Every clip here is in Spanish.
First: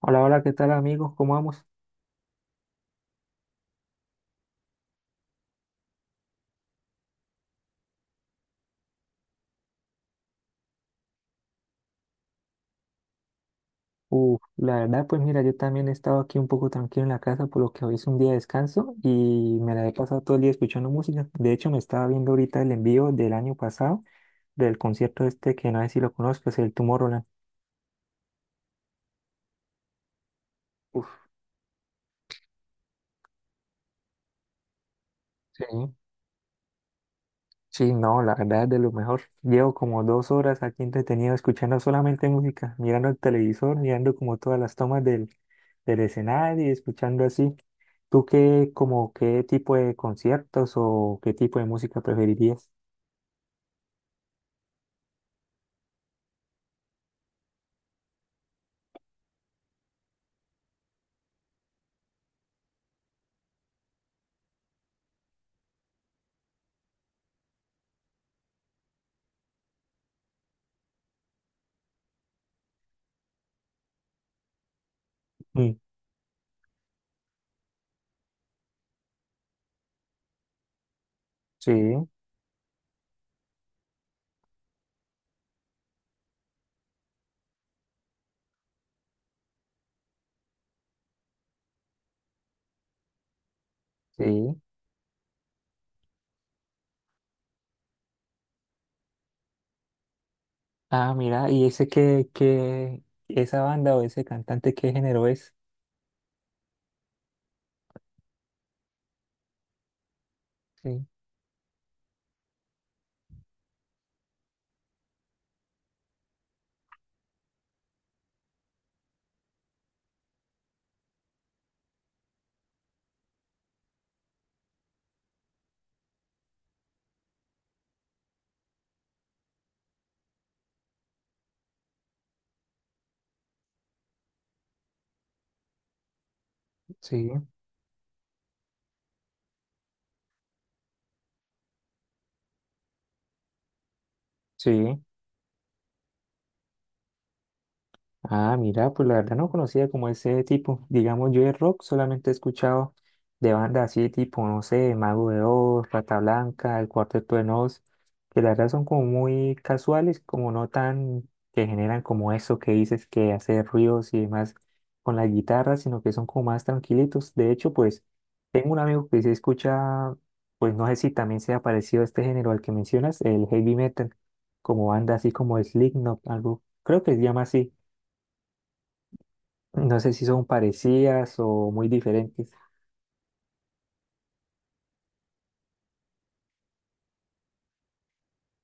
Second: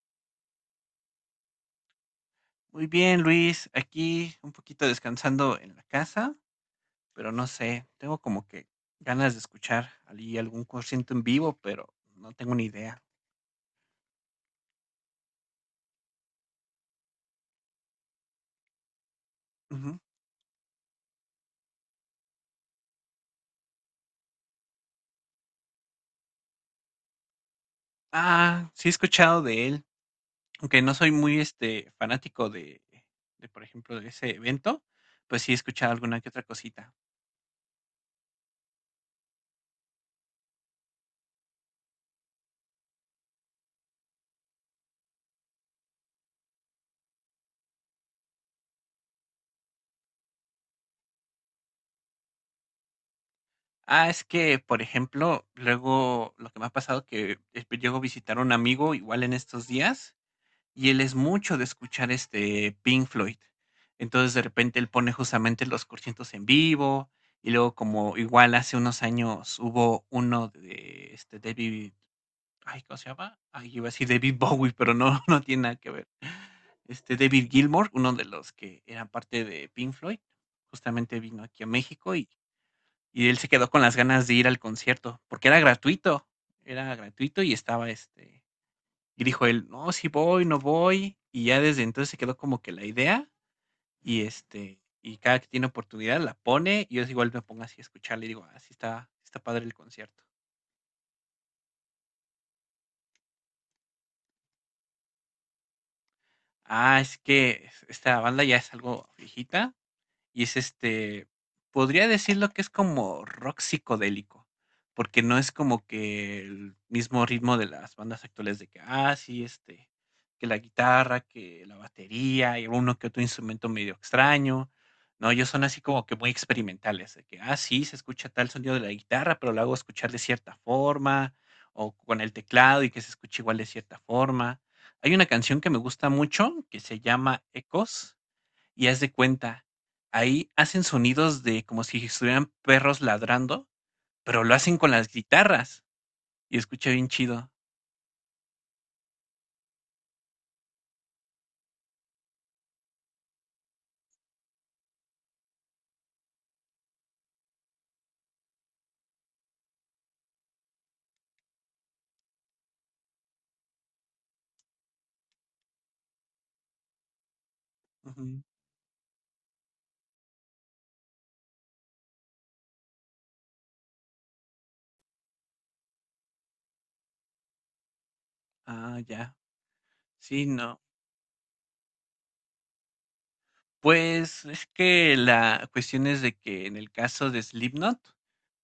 Hola, hola, ¿qué tal amigos? ¿Cómo vamos? Muy bien, Luis. Aquí un poquito descansando en la casa, pero no sé, tengo como que ganas de escuchar allí algún concierto en vivo, pero no tengo ni idea. Uf, la verdad, pues mira, yo también he estado aquí un poco tranquilo en la casa, por lo que hoy es un día de descanso y me la he Ujú. pasado todo el día escuchando música. De hecho, me estaba viendo ahorita el envío del año pasado del concierto este que no sé si lo conozco, es el Tomorrowland. Ah, sí he escuchado de él, aunque no soy Uf, muy fanático de, por ejemplo, de ese evento, pues sí he sí. escuchado alguna que otra cosita. Sí, no, la verdad es de lo mejor. Llevo como dos horas aquí entretenido escuchando solamente música, mirando el televisor, mirando como todas las tomas del escenario y escuchando así. ¿Tú qué, como qué tipo de conciertos o qué tipo de música preferirías? Ah, es que, por ejemplo, luego lo que me ha pasado que llego a visitar a un amigo igual en estos días. Y él es mucho de escuchar, Pink Floyd. Entonces, de repente, él pone justamente los conciertos en vivo, y luego como igual hace unos años hubo uno de, David, ay, ¿cómo se llama? Ay, iba a decir David Bowie, pero no, no tiene nada Mm, que ver. David Gilmour, uno de los que eran parte de Pink Floyd, justamente vino aquí a sí, México, y él se quedó con las ganas de ir al concierto, porque era gratuito, era gratuito, y estaba, este y dijo él: "No, sí voy, no voy". Y ya desde entonces se quedó como que la idea, y, sí. este, y cada que tiene oportunidad la pone, y yo igual me pongo así a escucharle y digo: "Ah, sí está padre el concierto". Ah, mira, ¿y esa banda o ese cantante qué género es? Ah, es que esta banda ya es algo viejita. Y es Sí, este, Podría decirlo que es como rock psicodélico, porque no es como que el mismo ritmo de las bandas actuales de que, ah, sí, que la guitarra, que la batería y uno que otro instrumento medio extraño. No, ellos son así como que muy experimentales, de que, ah, sí, se escucha tal sonido de la guitarra, pero lo hago escuchar de cierta forma, o con el teclado y que se escuche igual de cierta forma. Hay una canción que me gusta mucho que se sí, llama Ecos, y haz de cuenta, ahí hacen sonidos de como si estuvieran perros ladrando, pero lo hacen con sí. las guitarras y escucha bien chido. Ah, mira, pues la verdad no conocía como ese tipo. Digamos, yo de rock solamente he escuchado de bandas así tipo, no sé, Mago de Oz, Rata Blanca, El Cuarteto de Nos, que la verdad son como muy casuales, como no tan que generan como eso que dices que hace ruidos y demás con la guitarra, sino que son como más tranquilitos. De hecho, pues Ujú. tengo un amigo que se escucha, pues no sé si también sea parecido a este género al que mencionas, el heavy metal, como banda así como Slipknot, algo, creo que se llama así. Ah, ya. No sé si son Sí, no. parecidas o muy diferentes. Pues es que la cuestión es de que en el caso de Slipknot,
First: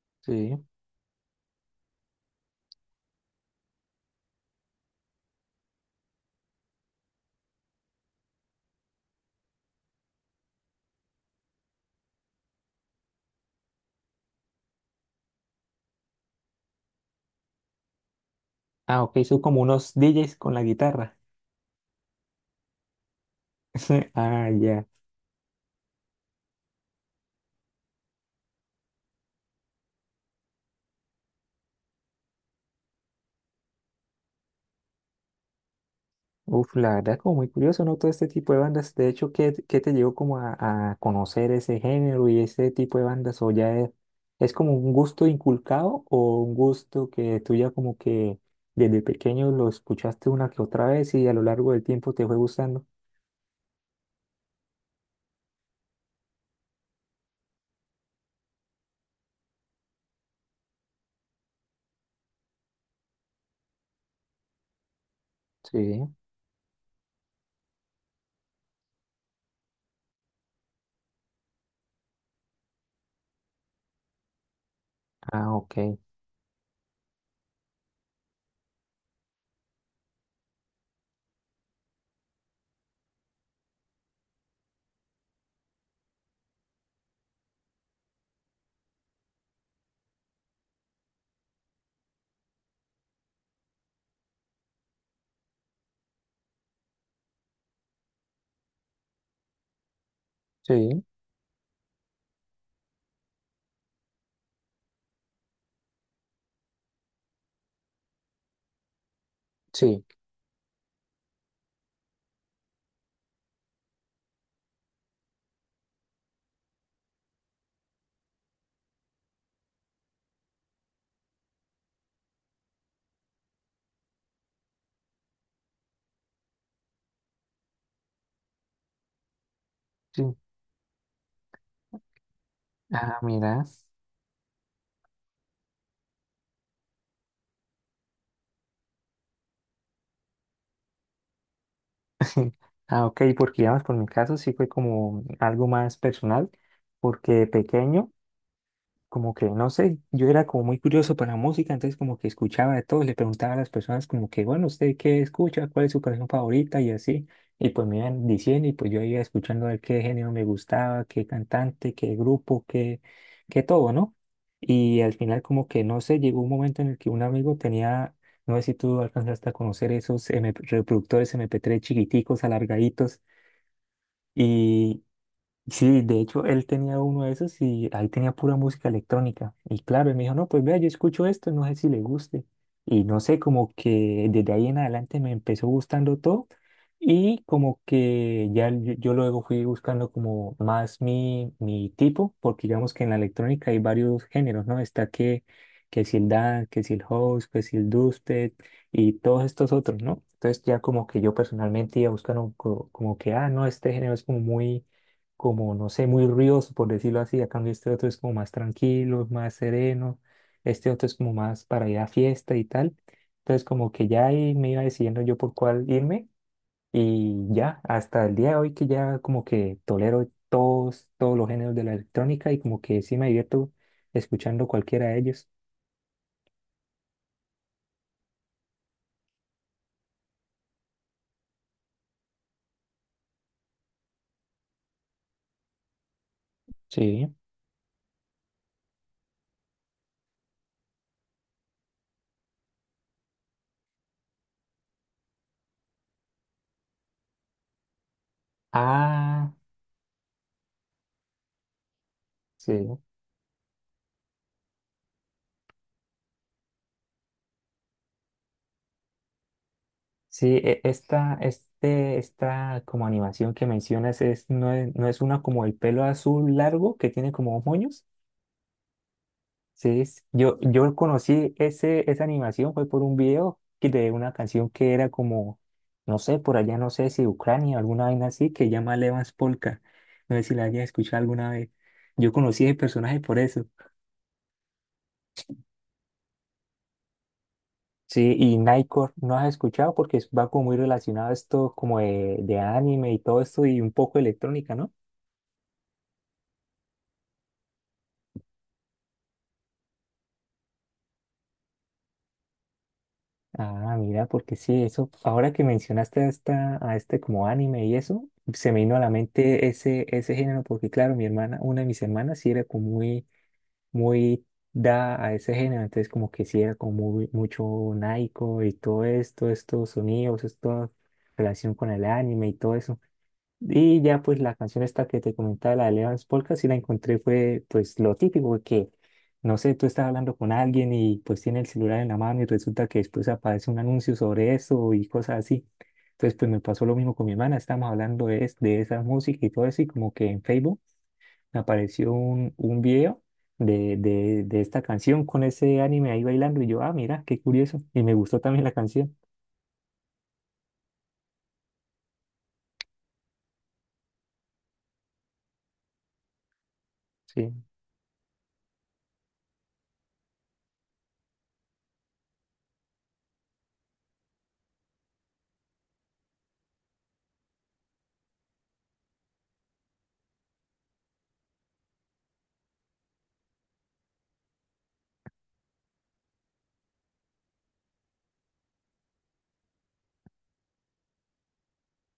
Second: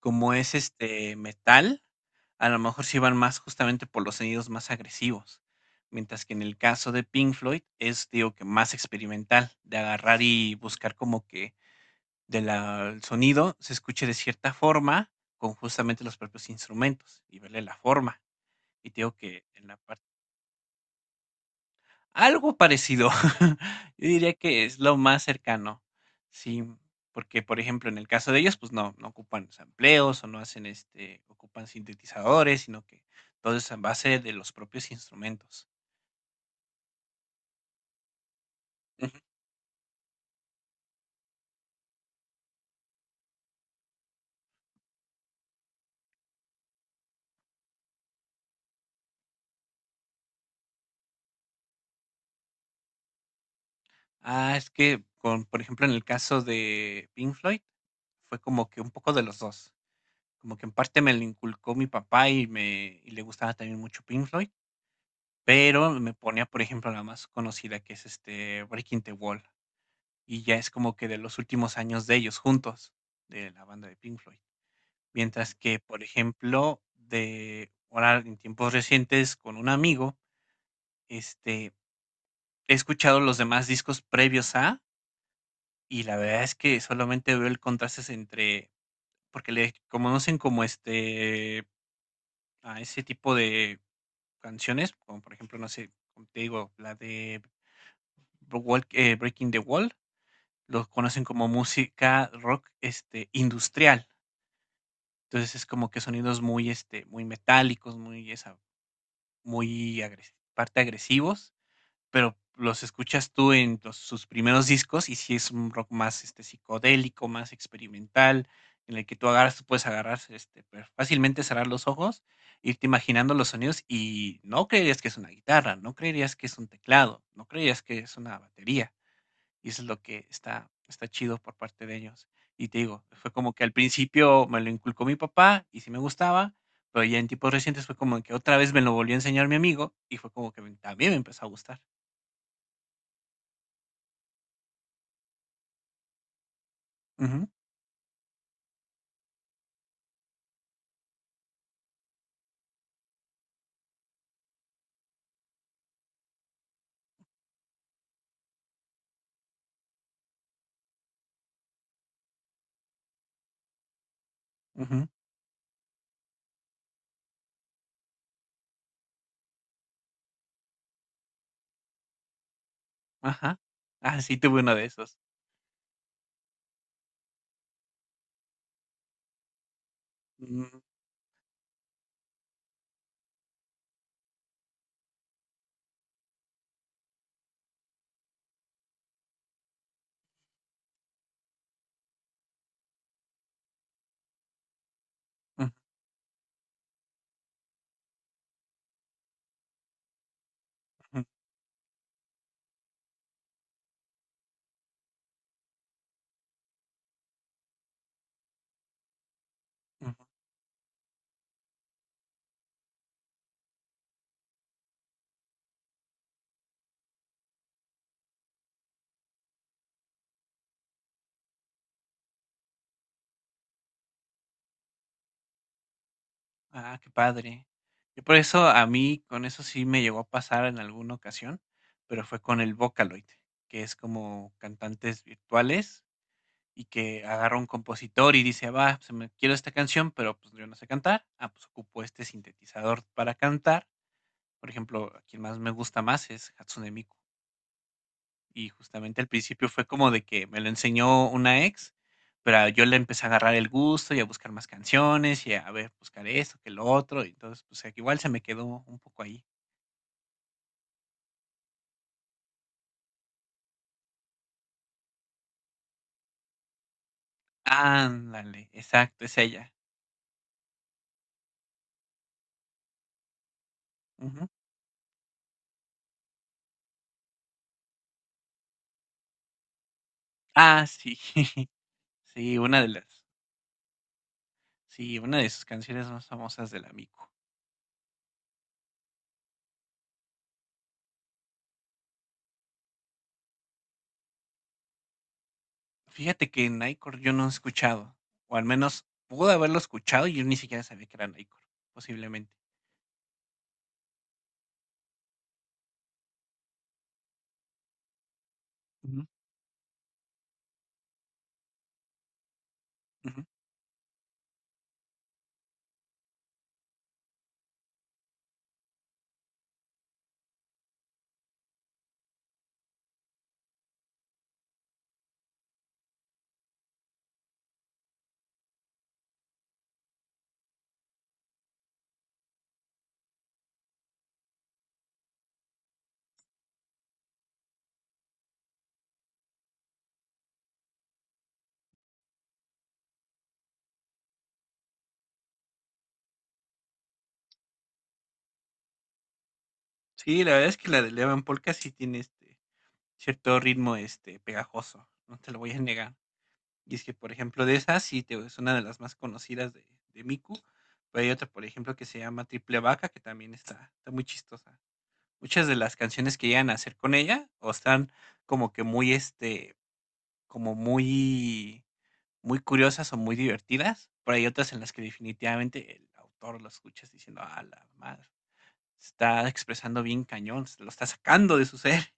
como es Sí. este metal, a lo mejor sí van más justamente por los sonidos más agresivos. Mientras que en el caso de Pink Floyd es, digo, que más experimental, de agarrar y buscar como que de la el sonido se escuche de cierta forma con justamente los propios instrumentos y verle la forma. Y te Ah, digo ok, son que como en la unos parte DJs con la guitarra. algo parecido. Yo diría Ah, que es ya. lo más cercano. Sí, porque por ejemplo, en el caso de ellos pues no ocupan sampleos o no hacen ocupan sintetizadores, sino que todo es a base de los propios instrumentos. Uf, la verdad, como muy curioso, ¿no? Todo este tipo de bandas. De Ujú. hecho, ¿qué te llevó como a conocer ese género y ese tipo de bandas? ¿O ya es como un gusto inculcado o un gusto que tú ya como que desde pequeño lo escuchaste una que otra vez y a lo largo del tiempo te fue gustando? Ah, es que con por ejemplo, en el caso de Pink Floyd, fue como que un poco de los dos. Como que en parte me lo inculcó mi papá y le gustaba también mucho Pink Floyd, pero Sí. me ponía, por ejemplo, la más conocida que es, Breaking the Wall, y ya es como que de los últimos años de ellos juntos, de la banda de Pink Floyd. Ah, Mientras que, ok. por ejemplo, de ahora en tiempos recientes con un amigo, este, he escuchado los demás discos previos a, y la verdad es que solamente veo el contraste entre, porque le conocen como, a ese tipo de canciones, como por ejemplo, no sé, como te digo, la de Breaking the Wall, los Sí, conocen como música rock, industrial. Entonces es como que sonidos muy, muy metálicos, muy, esa, sí, parte agresivos. Pero los escuchas tú en los sus primeros discos y sí es un rock más, psicodélico, más experimental, en el que tú puedes agarrar, fácilmente cerrar los ojos, irte imaginando los sonidos y no creerías que es una guitarra, no creerías que es un teclado, no creerías que es una batería. Y eso es lo que sí. está chido por parte de ellos. Y te digo, Ah, fue como mira. que al principio me lo inculcó mi papá y sí me gustaba, pero ya en tipos recientes fue como que otra vez me lo volvió a enseñar mi amigo y fue como que también me empezó a gustar. Ah, ok, porque digamos, por mi caso sí fue como algo más personal, porque de Ujú. pequeño como que, no sé, yo era como muy curioso para la música, entonces como que escuchaba de todo, le preguntaba a las personas como que, bueno, ¿usted qué escucha? ¿Cuál es su canción favorita? Y así, y pues me iban diciendo y pues yo iba escuchando a ver qué género me gustaba, qué cantante, qué grupo, qué, qué todo, ¿no? Y Ujú, al final como que, no sé, llegó un momento en el que un amigo tenía, no sé si tú alcanzaste a conocer esos MP reproductores MP3 chiquiticos, alargaditos, ajá. Ah, sí, tuve uno de y esos. sí, de hecho, él tenía uno de esos y ahí tenía pura música electrónica. Y claro, él me dijo, no, pues vea, Mm, yo escucho esto, no sé si le guste. Y no sé, como que desde ahí en adelante me empezó gustando todo y como que ya yo luego fui buscando como más mi tipo, porque digamos que en la electrónica hay varios géneros, ¿no? Está ujú, que si el dance, que si el house, que si el dubstep y todos estos otros, ¿no? Entonces ya como que ujú, yo personalmente iba buscando como que, ah, no, este género es como muy como, no sé, muy ruidoso, por decirlo así. A cambio, este otro es como más tranquilo, más ujú. sereno. Este otro es como más para ir a fiesta y tal. Entonces, como que ya ahí me iba decidiendo yo por cuál irme. Y ya, hasta el día de hoy que ya como que tolero todos los géneros de la electrónica y como que sí me divierto escuchando cualquiera de ellos. Ah, qué padre. Yo por eso a mí con eso sí me llegó a pasar en alguna ocasión, pero fue con el Vocaloid, que es como cantantes virtuales y que Sí. agarra un compositor y dice, va, se me quiero esta canción, pero pues yo no sé cantar. Ah, pues ocupo este sintetizador para cantar. Por ejemplo, a quien más me gusta más es Hatsune Miku. Y justamente al Ah, principio fue como de que me lo enseñó una ex, pero yo le sí. empecé a agarrar el gusto y a buscar más canciones y a ver, buscar esto, que lo otro. Y entonces, pues aquí igual se me quedó un poco ahí. Sí, esta como animación que mencionas es, no es, no es una como el pelo azul largo que tiene como moños. Ándale, exacto, es ella. Sí, yo, yo conocí ese, esa animación fue por un video de una Ujú. canción que era como, no sé, por allá no sé si Ucrania o alguna vaina así, que llama Levas Polka. No sé si la hayas Ah, escuchado sí. alguna vez. Yo Sí, conocí ese personaje por eso. sí, una de sus canciones más famosas del Amico. Sí, y Nightcore no has escuchado porque va como muy relacionado a esto como de anime y todo esto y un poco electrónica, ¿no? Fíjate que Nightcore yo no he escuchado, o al menos pude haberlo escuchado y yo ni siquiera sabía que era Nightcore, posiblemente. Ah, mira, porque sí, eso, ahora que mencionaste a, esta, a este como anime y eso, se me vino a la Ujú, mente ese, ese género, porque claro, mi hermana, una de mis hermanas sí era como muy, ujú. muy da a ese género, entonces como que sí era como muy, mucho naico y todo esto, estos sonidos, esta relación con el anime y todo eso. Y ya pues la canción esta que te comentaba, la de Levance Polka, sí la encontré, fue pues lo típico que, no sé, tú estás hablando con alguien y pues tiene el celular en la mano y resulta que después aparece un anuncio sobre eso y cosas así. Entonces pues me pasó lo mismo con mi hermana, estábamos hablando de, de esa música y todo eso y como que en Facebook me apareció un video de esta canción con ese anime ahí bailando y yo, ah, mira, qué curioso. Y me gustó también la canción. Sí, la verdad es que la de Levan Polka sí tiene cierto ritmo, este, pegajoso, no te lo voy a negar. Y es que, por Sí. ejemplo, de esas sí te es una de las más conocidas de Miku, pero hay otra, por ejemplo, que se llama Triple Vaca, que también está muy chistosa. Muchas de las canciones que llegan a hacer con ella, o están como que muy, este, como muy muy curiosas o muy divertidas, pero hay otras en las que definitivamente el autor lo escuchas diciendo: "Ah, la madre, se está expresando bien cañón, se lo está sacando de su ser".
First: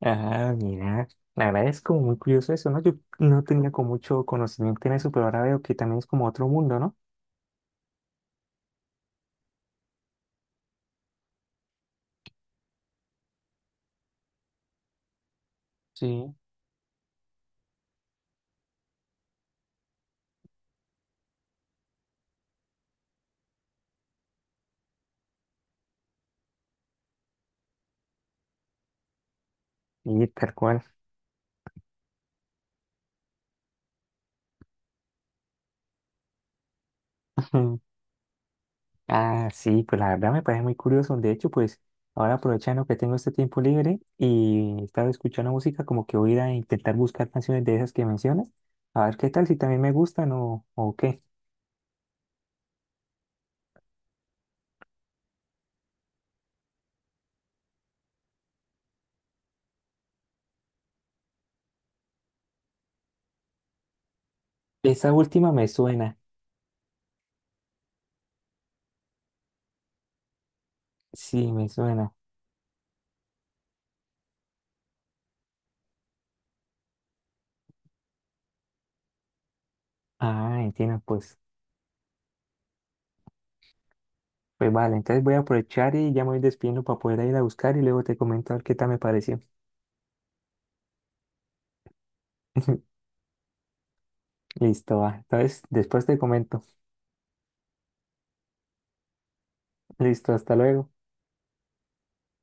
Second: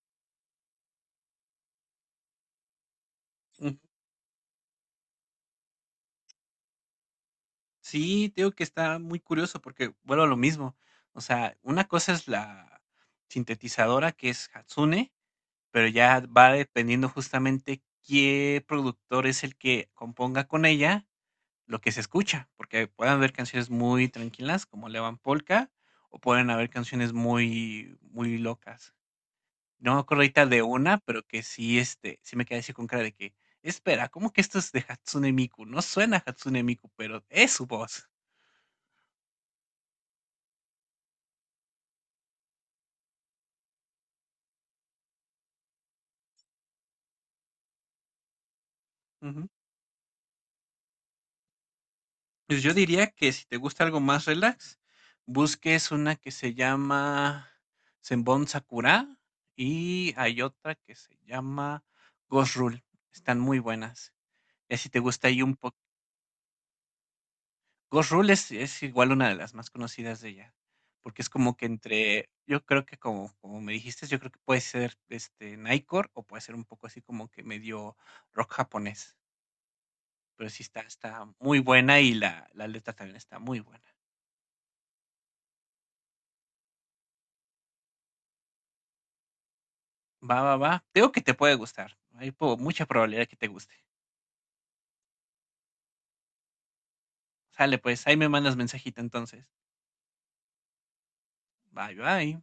Ah, mira, la verdad es como muy curioso eso, ¿no? Yo no tenía como mucho conocimiento en eso, pero ahora veo que también es como otro mundo, ¿no? Sí, te digo que está muy curioso porque vuelvo a lo mismo. O sea, una cosa es la sintetizadora que es Hatsune, pero ya Sí. va dependiendo justamente qué productor es el que componga con ella lo que se escucha, porque pueden haber canciones muy tranquilas como Levan Polka o pueden haber canciones muy muy locas. No me acuerdo Y ahorita tal de cual. una, pero que sí me quedé así con cara de que, espera, ¿cómo que esto es de Hatsune Miku? No suena a Hatsune Miku, pero es su voz. Ah, sí, pues la verdad me parece muy curioso. De hecho, pues ahora aprovechando que tengo este tiempo libre y estaba escuchando música, como que voy a ir a intentar buscar canciones de esas que mencionas, a ver qué tal, Ujú. si también me gustan o qué. Pues yo diría que si te gusta algo más relax, busques una que se llama Zenbon Sakura y hay otra que se llama Ghost Rule. Están muy buenas. Ya si te Esa gusta ahí última un me poco. suena, Ghost Rule es igual una de las más conocidas de ella, porque es sí, como que me suena. entre, yo creo que como me dijiste, yo creo que puede ser este Nightcore o puede ser un poco así como que medio rock japonés. Pero Ah, sí entiendo, está pues muy buena y la letra también está muy buena. pues vale, entonces voy a aprovechar y ya me voy despidiendo para poder ir a buscar y luego te comento a ver qué tal me pareció. Va, va, va. Creo que te puede gustar. Hay mucha probabilidad que te guste. Listo, va. Entonces, después te comento. Sale, pues, ahí me mandas mensajito entonces. Listo, hasta luego. Bye, bye.